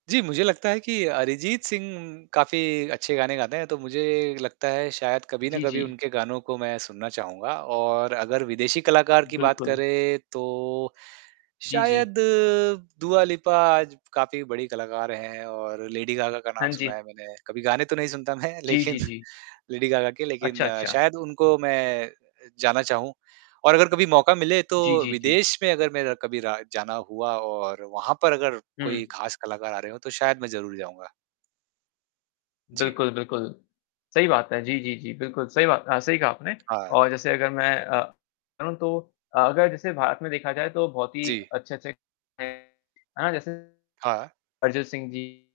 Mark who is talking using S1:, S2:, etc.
S1: जी, मुझे लगता है कि अरिजीत सिंह काफ़ी अच्छे गाने गाते हैं, तो मुझे लगता है शायद कभी ना
S2: जी,
S1: कभी
S2: जी।
S1: उनके गानों को मैं सुनना चाहूँगा और अगर विदेशी कलाकार की बात
S2: बिल्कुल।
S1: करें, तो
S2: जी, जी।
S1: शायद दुआ लिपा आज काफ़ी बड़ी कलाकार हैं और लेडी गागा का नाम
S2: हाँ जी।
S1: सुना है मैंने। कभी गाने तो नहीं सुनता मैं
S2: जी,
S1: लेक़िन
S2: जी, जी।
S1: लेडी गागा के,
S2: अच्छा,
S1: लेक़िन
S2: अच्छा।
S1: शायद उनको मैं अ, जाना चाहूँ। और अगर कभी मौका मिले तो
S2: जी, जी, जी।
S1: विदेश में अगर मेरा कभी रहा जाना हुआ और वहाँ पर अगर कोई
S2: हुँ।
S1: ख़ास कलाकार आ रहे हो, तो शायद मैं ज़रूर जाऊँगा। जी।
S2: बिल्कुल, बिल्कुल, सही बात है। जी, जी, जी, बिल्कुल सही बात अ, सही कहा आपने।
S1: हाँ।
S2: और जैसे अगर मैं अ, कहूँ तो अ, अगर जैसे भारत में देखा जाए तो बहुत ही
S1: जी।
S2: अच्छे-अच्छे हैं, है ना, जैसे
S1: हाँ।
S2: अरिजीत सिंह जी।